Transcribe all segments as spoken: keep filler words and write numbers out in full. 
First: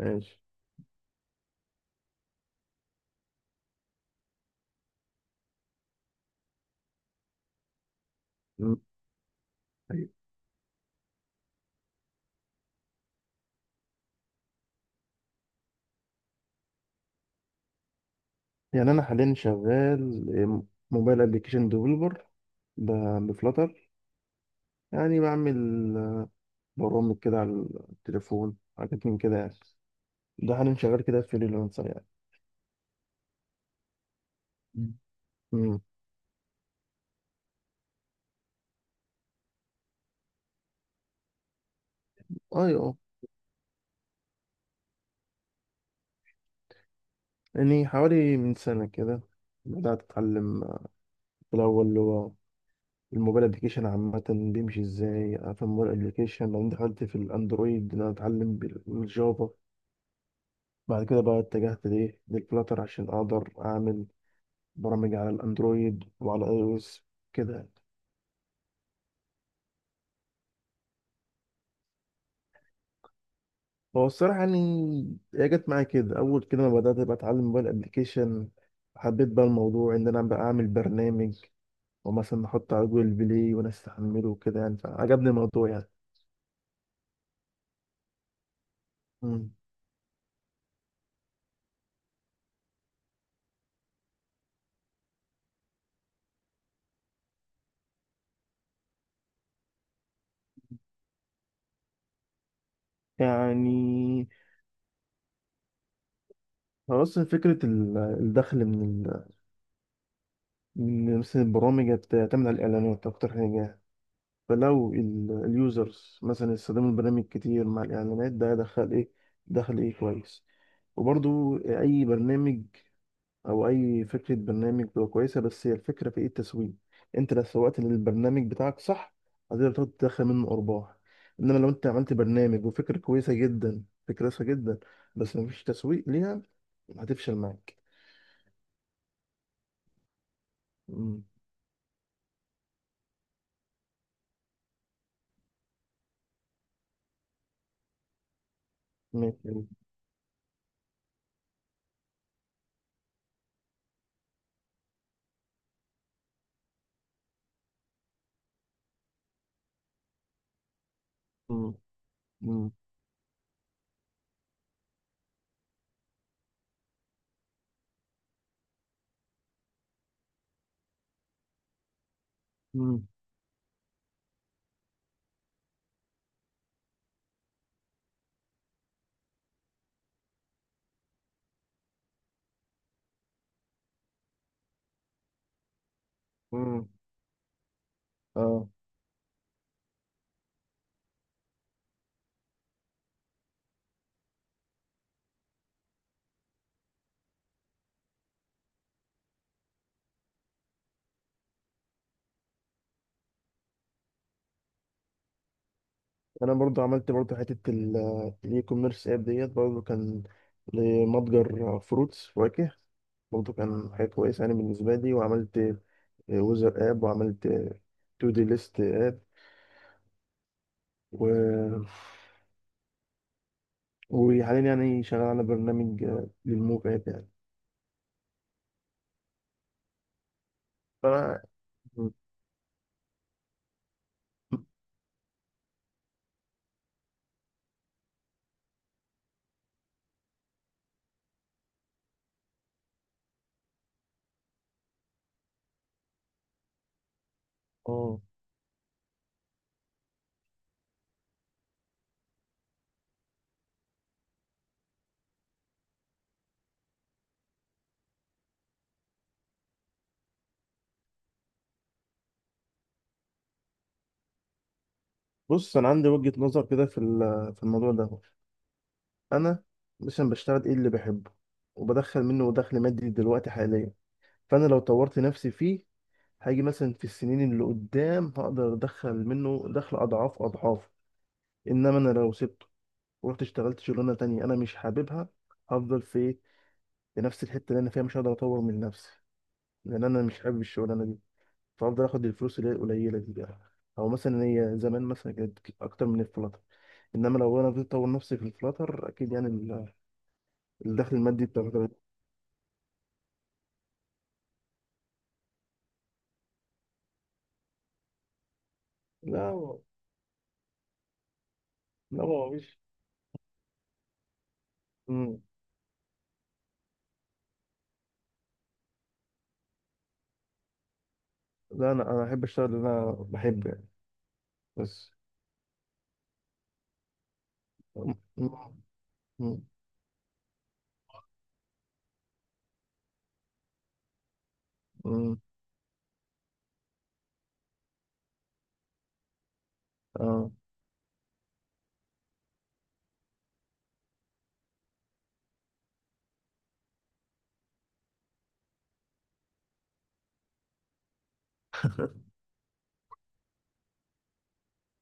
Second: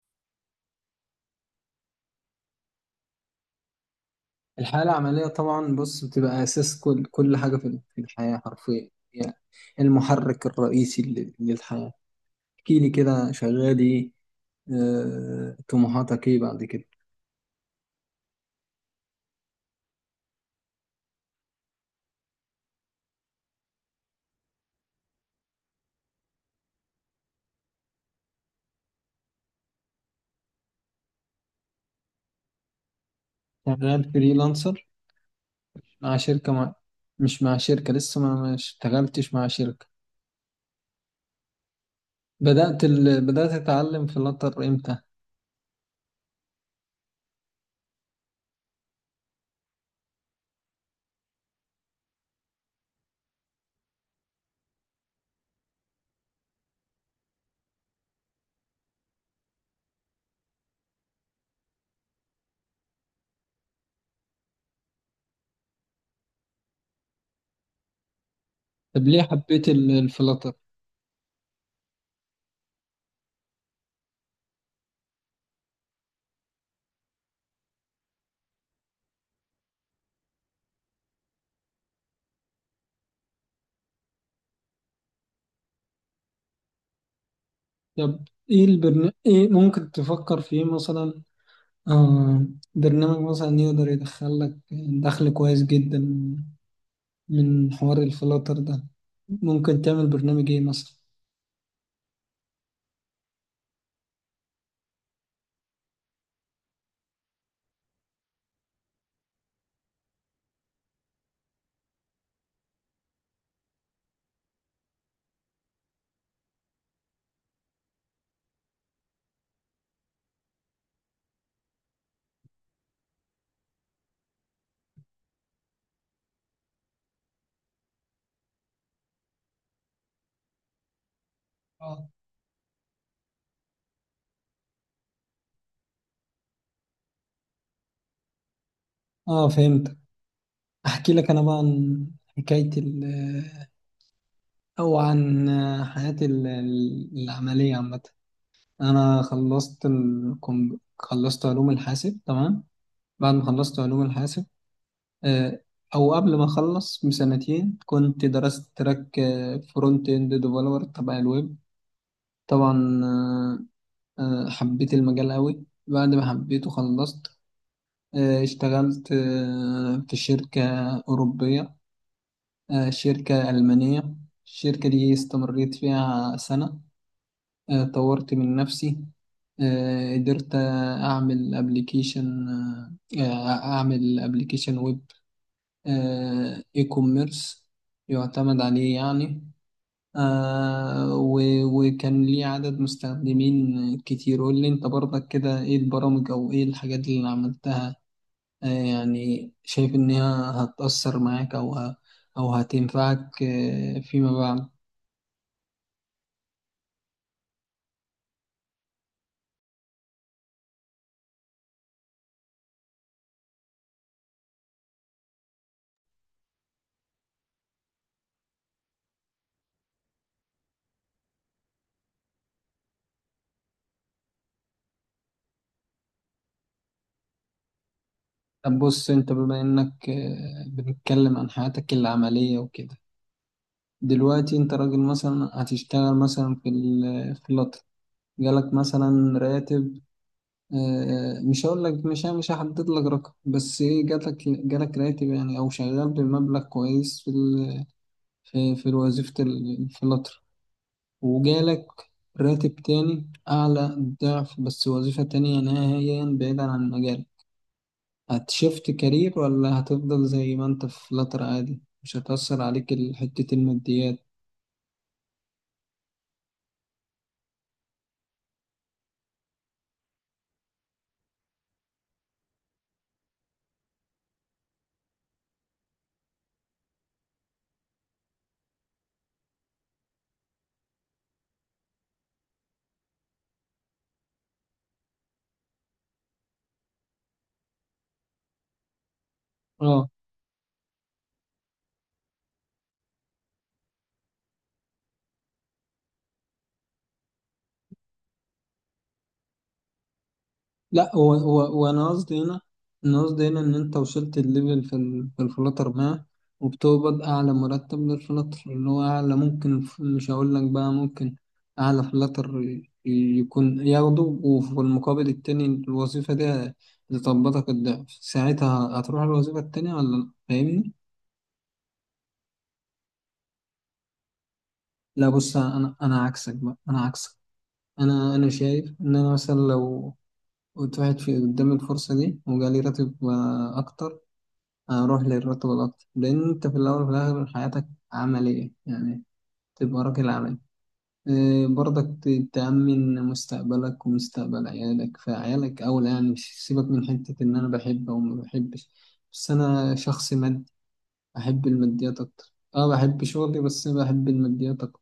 ماشي. الحياة العملية طبعا، بص بتبقى أساس كل كل حاجة في في الحياة م- حرفيا يعني. أيوة. المحرك الرئيسي لل- للحياة. احكي لي كده شغال ايه؟ آه، طموحاتك ايه بعد كده؟ يعني انا حاليا شغال موبايل ابلكيشن ديفلوبر بفلاتر، يعني بعمل برامج كده على التليفون، حاجات من كده يعني. ده حاليا شغال كده فريلانسر يعني. شغال فريلانسر مم. امم مع شركة مع... مش مع شركة لسه، ما ما اشتغلتش مع شركة. بدأت ايوه، ال... بدأت أتعلم فلاتر امتى؟ يعني حوالي من سنة كده بدأت أتعلم. في الأول اللي هو الموبايل ابلكيشن عامة بيمشي ازاي في الموبايل ابلكيشن، بعدين دخلت في الأندرويد إن أنا أتعلم بالجافا. بعد كده بقى اتجهت لإيه للفلاتر عشان أقدر أعمل برامج على الاندرويد وعلى اي او اس كده. طب ليه حبيت ال- الفلاتر؟ هو الصراحه يعني، هي جت معايا كده اول كده ما بدات بقى اتعلم موبايل ابلكيشن، حبيت بقى الموضوع ان انا بقى اعمل برنامج ومثلا نحطه على جوجل بلاي وناس تحمله وكده يعني، فعجبني الموضوع يعني. طب ايه البرن... ايه مم. ممكن تفكر فيه مثلا؟ آه، برنامج مثلا يقدر يدخل لك دخل كويس جدا من حوار الفلاتر ده، ممكن تعمل برنامج ايه مثلا؟ يعني هو اصلا فكره ال- الدخل من ال- من مثلا البرامج بتعتمد على الاعلانات اكتر حاجه. فلو ال- اليوزرز مثلا استخدموا البرنامج كتير مع الاعلانات ده دخل ايه، دخل ايه كويس. وبرضو اي برنامج او اي فكره برنامج بتبقى كويسه، بس هي الفكره في ايه؟ التسويق. انت لو سوقت للبرنامج بتاعك صح هتقدر تقعد تدخل منه ارباح. انما لو انت اه، عملت برنامج وفكره كويسه جدا، فكره كويسه جدا، بس مفيش تسويق ليها هتفشل معاك. آه، فهمت. احكي مم. لك انا بقى عن حكاية ال او عن حياتي ال- ال- العملية عامة. انا ماشي. خلصت الكم... خلصت علوم الحاسب تمام. بعد ما خلصت علوم الحاسب، آه، او قبل ما اخلص بسنتين، كنت درست تراك فرونت اند ديفلوبر تبع الويب. مم. مم. طبعا، آه، آه، حبيت المجال قوي. بعد ما حبيته خلصت، آه، اشتغلت آه، في شركة أوروبية، آه، مم. شركة ألمانية. الشركة دي استمريت فيها سنة، آه، طورت من نفسي، آه، قدرت أعمل أبليكيشن، أعمل أبليكيشن ويب إي مم. كوميرس يعتمد اه. عليه يعني. آه و- وكان ليه عدد مستخدمين كتير. قول لي انت برضك كده، ايه البرامج او ايه الحاجات اللي عملتها؟ آه، يعني شايف انها هتأثر معاك او ه- او هتنفعك آه فيما بعد. انا برضو عملت برضو حته ال- الاي كوميرس اب ديت، برضو كان لمتجر فروتس فواكه، برضه كان حاجة كويسة يعني بالنسبة لي. وعملت ويزر اب، وعملت تو دي ليست اب، و... وحاليا يعني شغال على برنامج آه، للموف اب يعني. طب بص، انت بما انك آه بنتكلم فانا. عن حياتك العملية وكده، دلوقتي انت راجل مثلا هتشتغل مثلا في ال- في اللطل، جالك مثلا راتب، آه، مش هقول لك، مش يعني مش هحدد لك رقم، بس ايه، جالك جالك راتب يعني، او شغال بمبلغ كويس في ال... اه. في, في وظيفة ال- في القطر، وجالك راتب تاني اعلى، ضعف، بس وظيفة تانية نهائيا بعيدا عن مجالك. هتشفت كارير ولا هتفضل زي ما انت في القطر عادي، مش هتأثر عليك ال- حتة الماديات؟ بص، انا عندي وجهة نظر كده في ال- في الموضوع ده. انا مثلا بشتغل ايه اللي بحبه وبدخل منه دخل مادي دلوقتي حاليا. فانا لو طورت نفسي فيه هاجي مثلا في السنين اللي قدام هقدر ادخل منه دخل اضعاف اضعاف. انما انا لو سبته ورحت اشتغلت شغلانه تانية انا مش حاببها، هفضل في إيه؟ لنفس الحته اللي انا فيها مش هقدر اطور من نفسي، لان اه. انا مش حابب الشغلانه دي. فافضل اخد الفلوس اللي هي القليله دي بقى، او مثلا هي زمان مثلا كانت اكتر من الفلاتر. انما لو انا فضلت اطور نفسي في الفلاتر اكيد يعني ال- لا، الدخل هو المادي هو بتاع هو الفلاتر. انا قصدي هنا، انا قصدي هنا ان انت وصلت الليفل في ال- في الفلاتر ما، وبتقبض اعلى مرتب للفلاتر اللي هو اعلى لا ممكن. هو- ف- مش هقول لك بقى ممكن اعلى لا هو فلاتر مش. ي- يكون ياخده، وفي المقابل مم. التاني الوظيفة دي هتطبطك الضعف. ساعتها هتروح الوظيفة التانية ولا لا؟ فاهمني؟ لا انا انا احب اشتغل اللي انا بحبه يعني، بس. لا بص، انا انا عكسك بقى، انا عكسك. مم. انا انا مم. شايف ان انا مثلا لو كنت واحد في قدام الفرصة دي، وجالي راتب آه، اكتر، اروح مم. للراتب الاكتر. لان انت في الاول وفي الاخر حياتك عمليه يعني، تبقى راجل اه. عملي. إيه، برضك ت- تأمن مستقبلك ومستقبل عيالك، فعيالك أولى يعني. مش سيبك من حتة إن أنا بحب أو ما بحبش، بس أنا شخص مادي، أحب الماديات أكتر. أه بحب شغلي بس بحب الماديات أكتر.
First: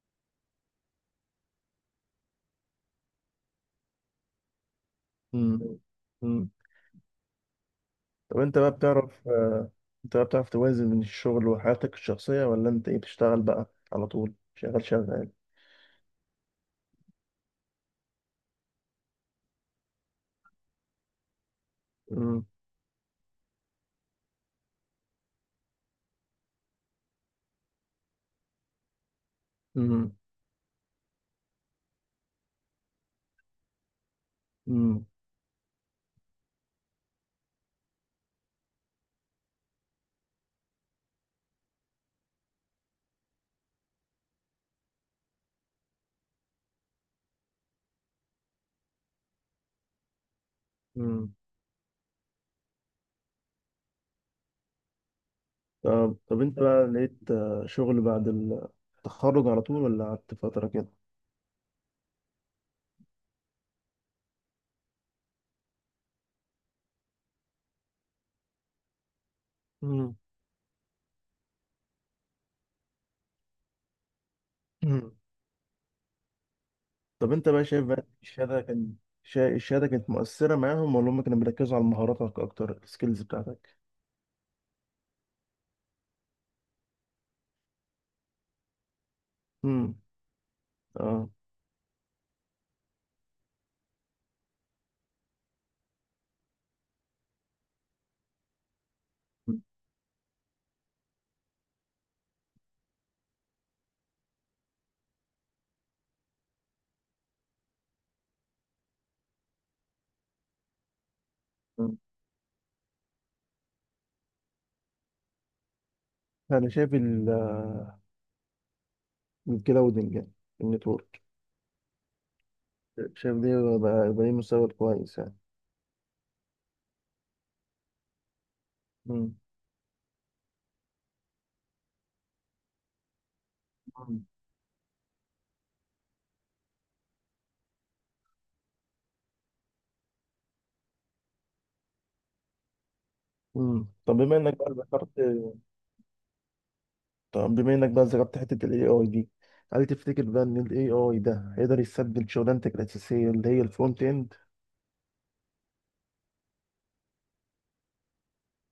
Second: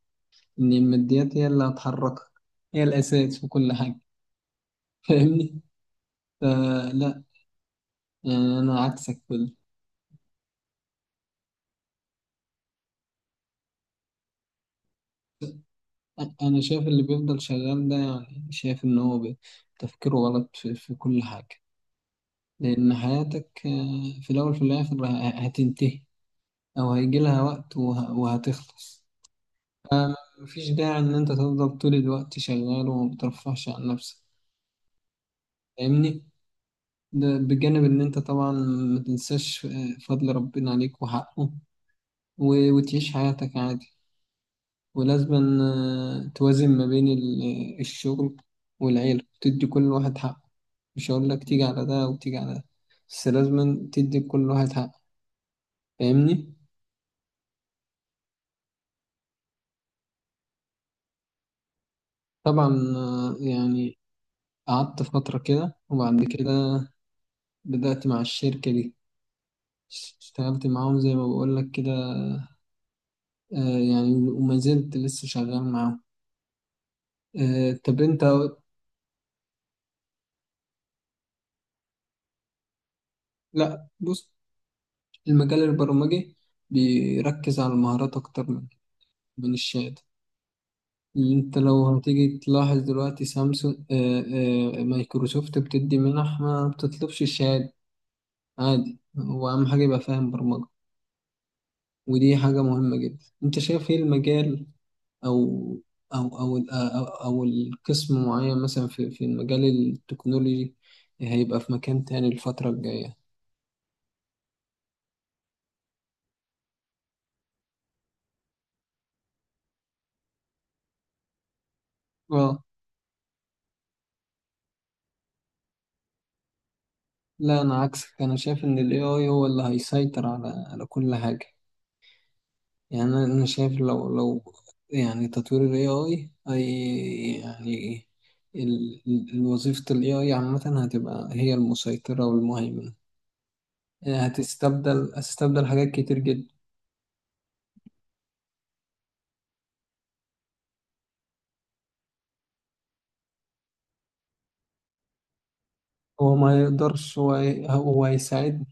إن الماديات هي اللي هتحركك، هي الأساس في كل حاجة. مم. فاهمني؟ مم. فلا، طب يعني انت بقى أنا عكسك. بتعرف آه، انت بقى بتعرف توازن بين الشغل وحياتك الشخصيه، ولا انت ايه بتشتغل بقى على طول شغال شغال؟ أنا شايف اللي بيفضل شغال ده يعني، شايف إن هو بي- تفكيره غلط في, في كل حاجة. مم. لأن حياتك آه، في الأول في الآخر ه- هتنتهي، أو هيجي لها وقت وه- وهتخلص. مم. آه، مفيش داعي إن أنت تفضل طول الوقت شغال وما بترفهش عن نفسك. مم. فاهمني؟ ده بجانب إن أنت طبعا ما تنساش آه، فضل ربنا عليك وحقه، و- وتعيش حياتك عادي. ولازم توازن ما بين ال- آه، الشغل والعيلة، تدي كل واحد حقه. مش هقول مم. لك تيجي على ده وتيجي على ده، بس لازم تدي كل واحد حقه. طب طب فاهمني؟ انت بقى لقيت آه، شغل بعد التخرج على طول ولا قعدت فترة كده؟ طبعا، آه، يعني قعدت فترة كده، وبعد كده بدأت مع الشركة دي، مم. اشتغلت معاهم زي ما بقول لك كده، آه، يعني وما زلت مم. لسه شغال معاهم. طب انت بقى آه، شايف طب بقى انت، الشهادة كان شا- الشهادة كانت مؤثرة معاهم ولا هم كانوا بيركزوا على مهاراتك أكتر، السكيلز بتاعتك؟ لا بص، المجال البرمجي بيركز على المهارات اكتر من من مم. الشهادة. اه. انت لو هتيجي تلاحظ دلوقتي سامسونج، آه، آه، مايكروسوفت بتدي منح ما بتطلبش الشهادة. عادي، هو أهم حاجة يبقى فاهم برمجة، ودي حاجة مهمة جدا. انت شايف ايه المجال او او او ال- او, أو القسم معين مثلا في, في المجال التكنولوجي هيبقى في مم. مكان تاني الفترة الجاية؟ أنا شايف ال- الكلاودنج يعني، النتورك، اه. شايف دي بقى, بقى ليه مستقبل كويس يعني. لا انا عكسك، انا شايف ان الاي اي مم. هو اللي هيسيطر على على كل حاجة. يعني انا أنا شايف لو مم. لو يعني تطوير ال ايه آي اي اي يعني، ال- ال- وظيفة ال ايه آي عامة هتبقى هي المسيطرة والمهيمنة. مم. طب يعني بما إنك بقى ذكرت هتستبدل هتستبدل حاجات كتير جدا. طب بما انك بقى ذكرت حته الاي اي دي، هل تفتكر بقى ان الاي اي ده هيقدر يستبدل شغلانتك الاساسيه اللي هي الفرونت اند؟ هو ما يقدرش، هو هي- هو هيساعد.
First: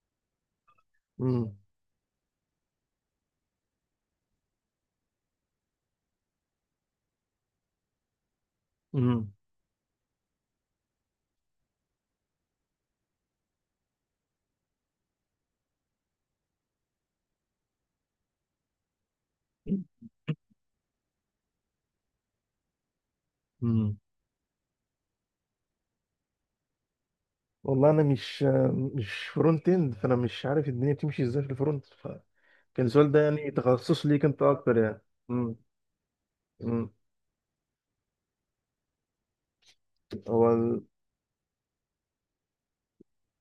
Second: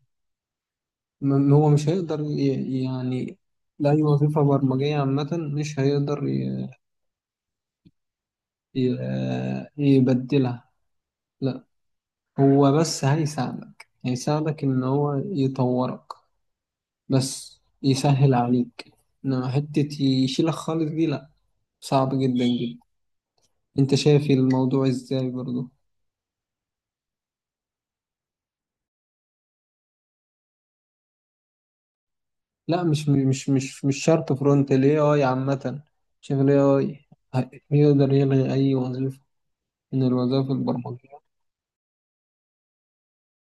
م- امم هو مش هيقدر ي- يعني لأي وظيفة برمجية عامة مش هيقدر ي- امم ي- يبدلها، لا. هو بس هيساعدك، هيساعدك إن هو يطورك، بس يسهل عليك. انما حتة يشيلك خالص دي لا، صعب جدا جدا. انت امم شايف الموضوع ازاي برضو؟ والله انا مش مش فرونت اند، فانا مش عارف الدنيا بتمشي ازاي في الفرونت لا فكان مش السؤال ده مش يعني مش مش تخصص ليك شرط انت فرونت، اكتر ال يعني. ايه آي امم عامة. شايف ال امم ايه آي ه- يقدر يلغي أي وظيفة من هو الوظائف ال- البرمجية.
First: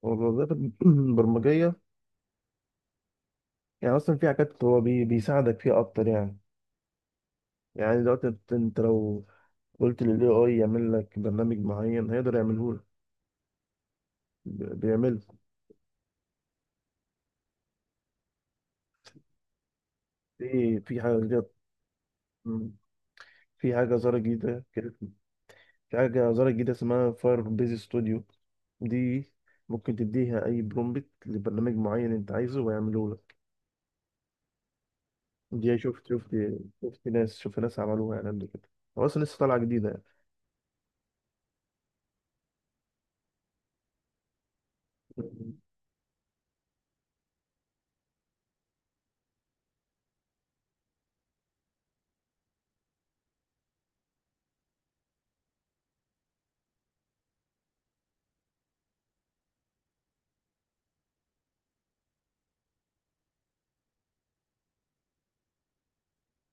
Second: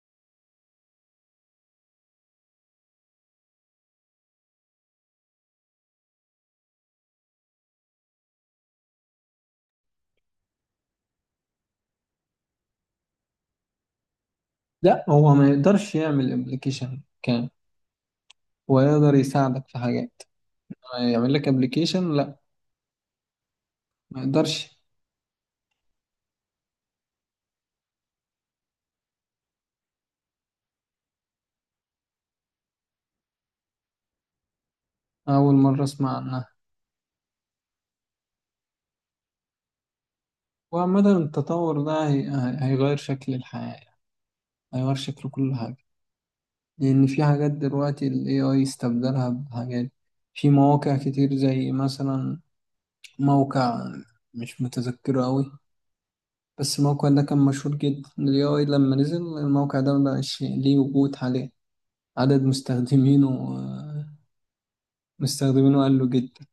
هو الوظائف البرمجيه، يعني اصلا في حاجات هو بي بيساعدك فيها اكتر يعني. يعني دلوقتي انت أنت لو قلت للاي اي يعمل لك برنامج معين هيقدر يعمله لك، لا بيعمله هو ما يقدرش يعمل ابلكيشن كامل، هو يقدر يساعدك في حاجات. في في يعمل حاجة. لك ابلكيشن لا، في حاجة ظاهرة ما جديدة يقدرش. كده في حاجة ظاهرة جديدة اسمها فاير بيز ستوديو. دي ممكن تديها أي برومبت لبرنامج معين أنت عايزه ويعمله لك. أول دي مرة شفت أسمع شفت عنها. شفت ناس شفت ناس عملوها يعني قبل كده، هو أصلا لسه طالعة جديدة وعامة التطور ده هي- هي- هيغير شكل الحياة، هيغير شكل كل يعني. حاجة. لأن في حاجات دلوقتي ال ايه آي استبدلها بحاجات، في مواقع كتير، زي مثلا موقع مش متذكره أوي، بس الموقع ده كان مشهور جدا. ال ايه آي لما نزل، الموقع ده مبقاش ليه وجود. عليه عدد مستخدمينه، آه، مستخدمينه قل جدا.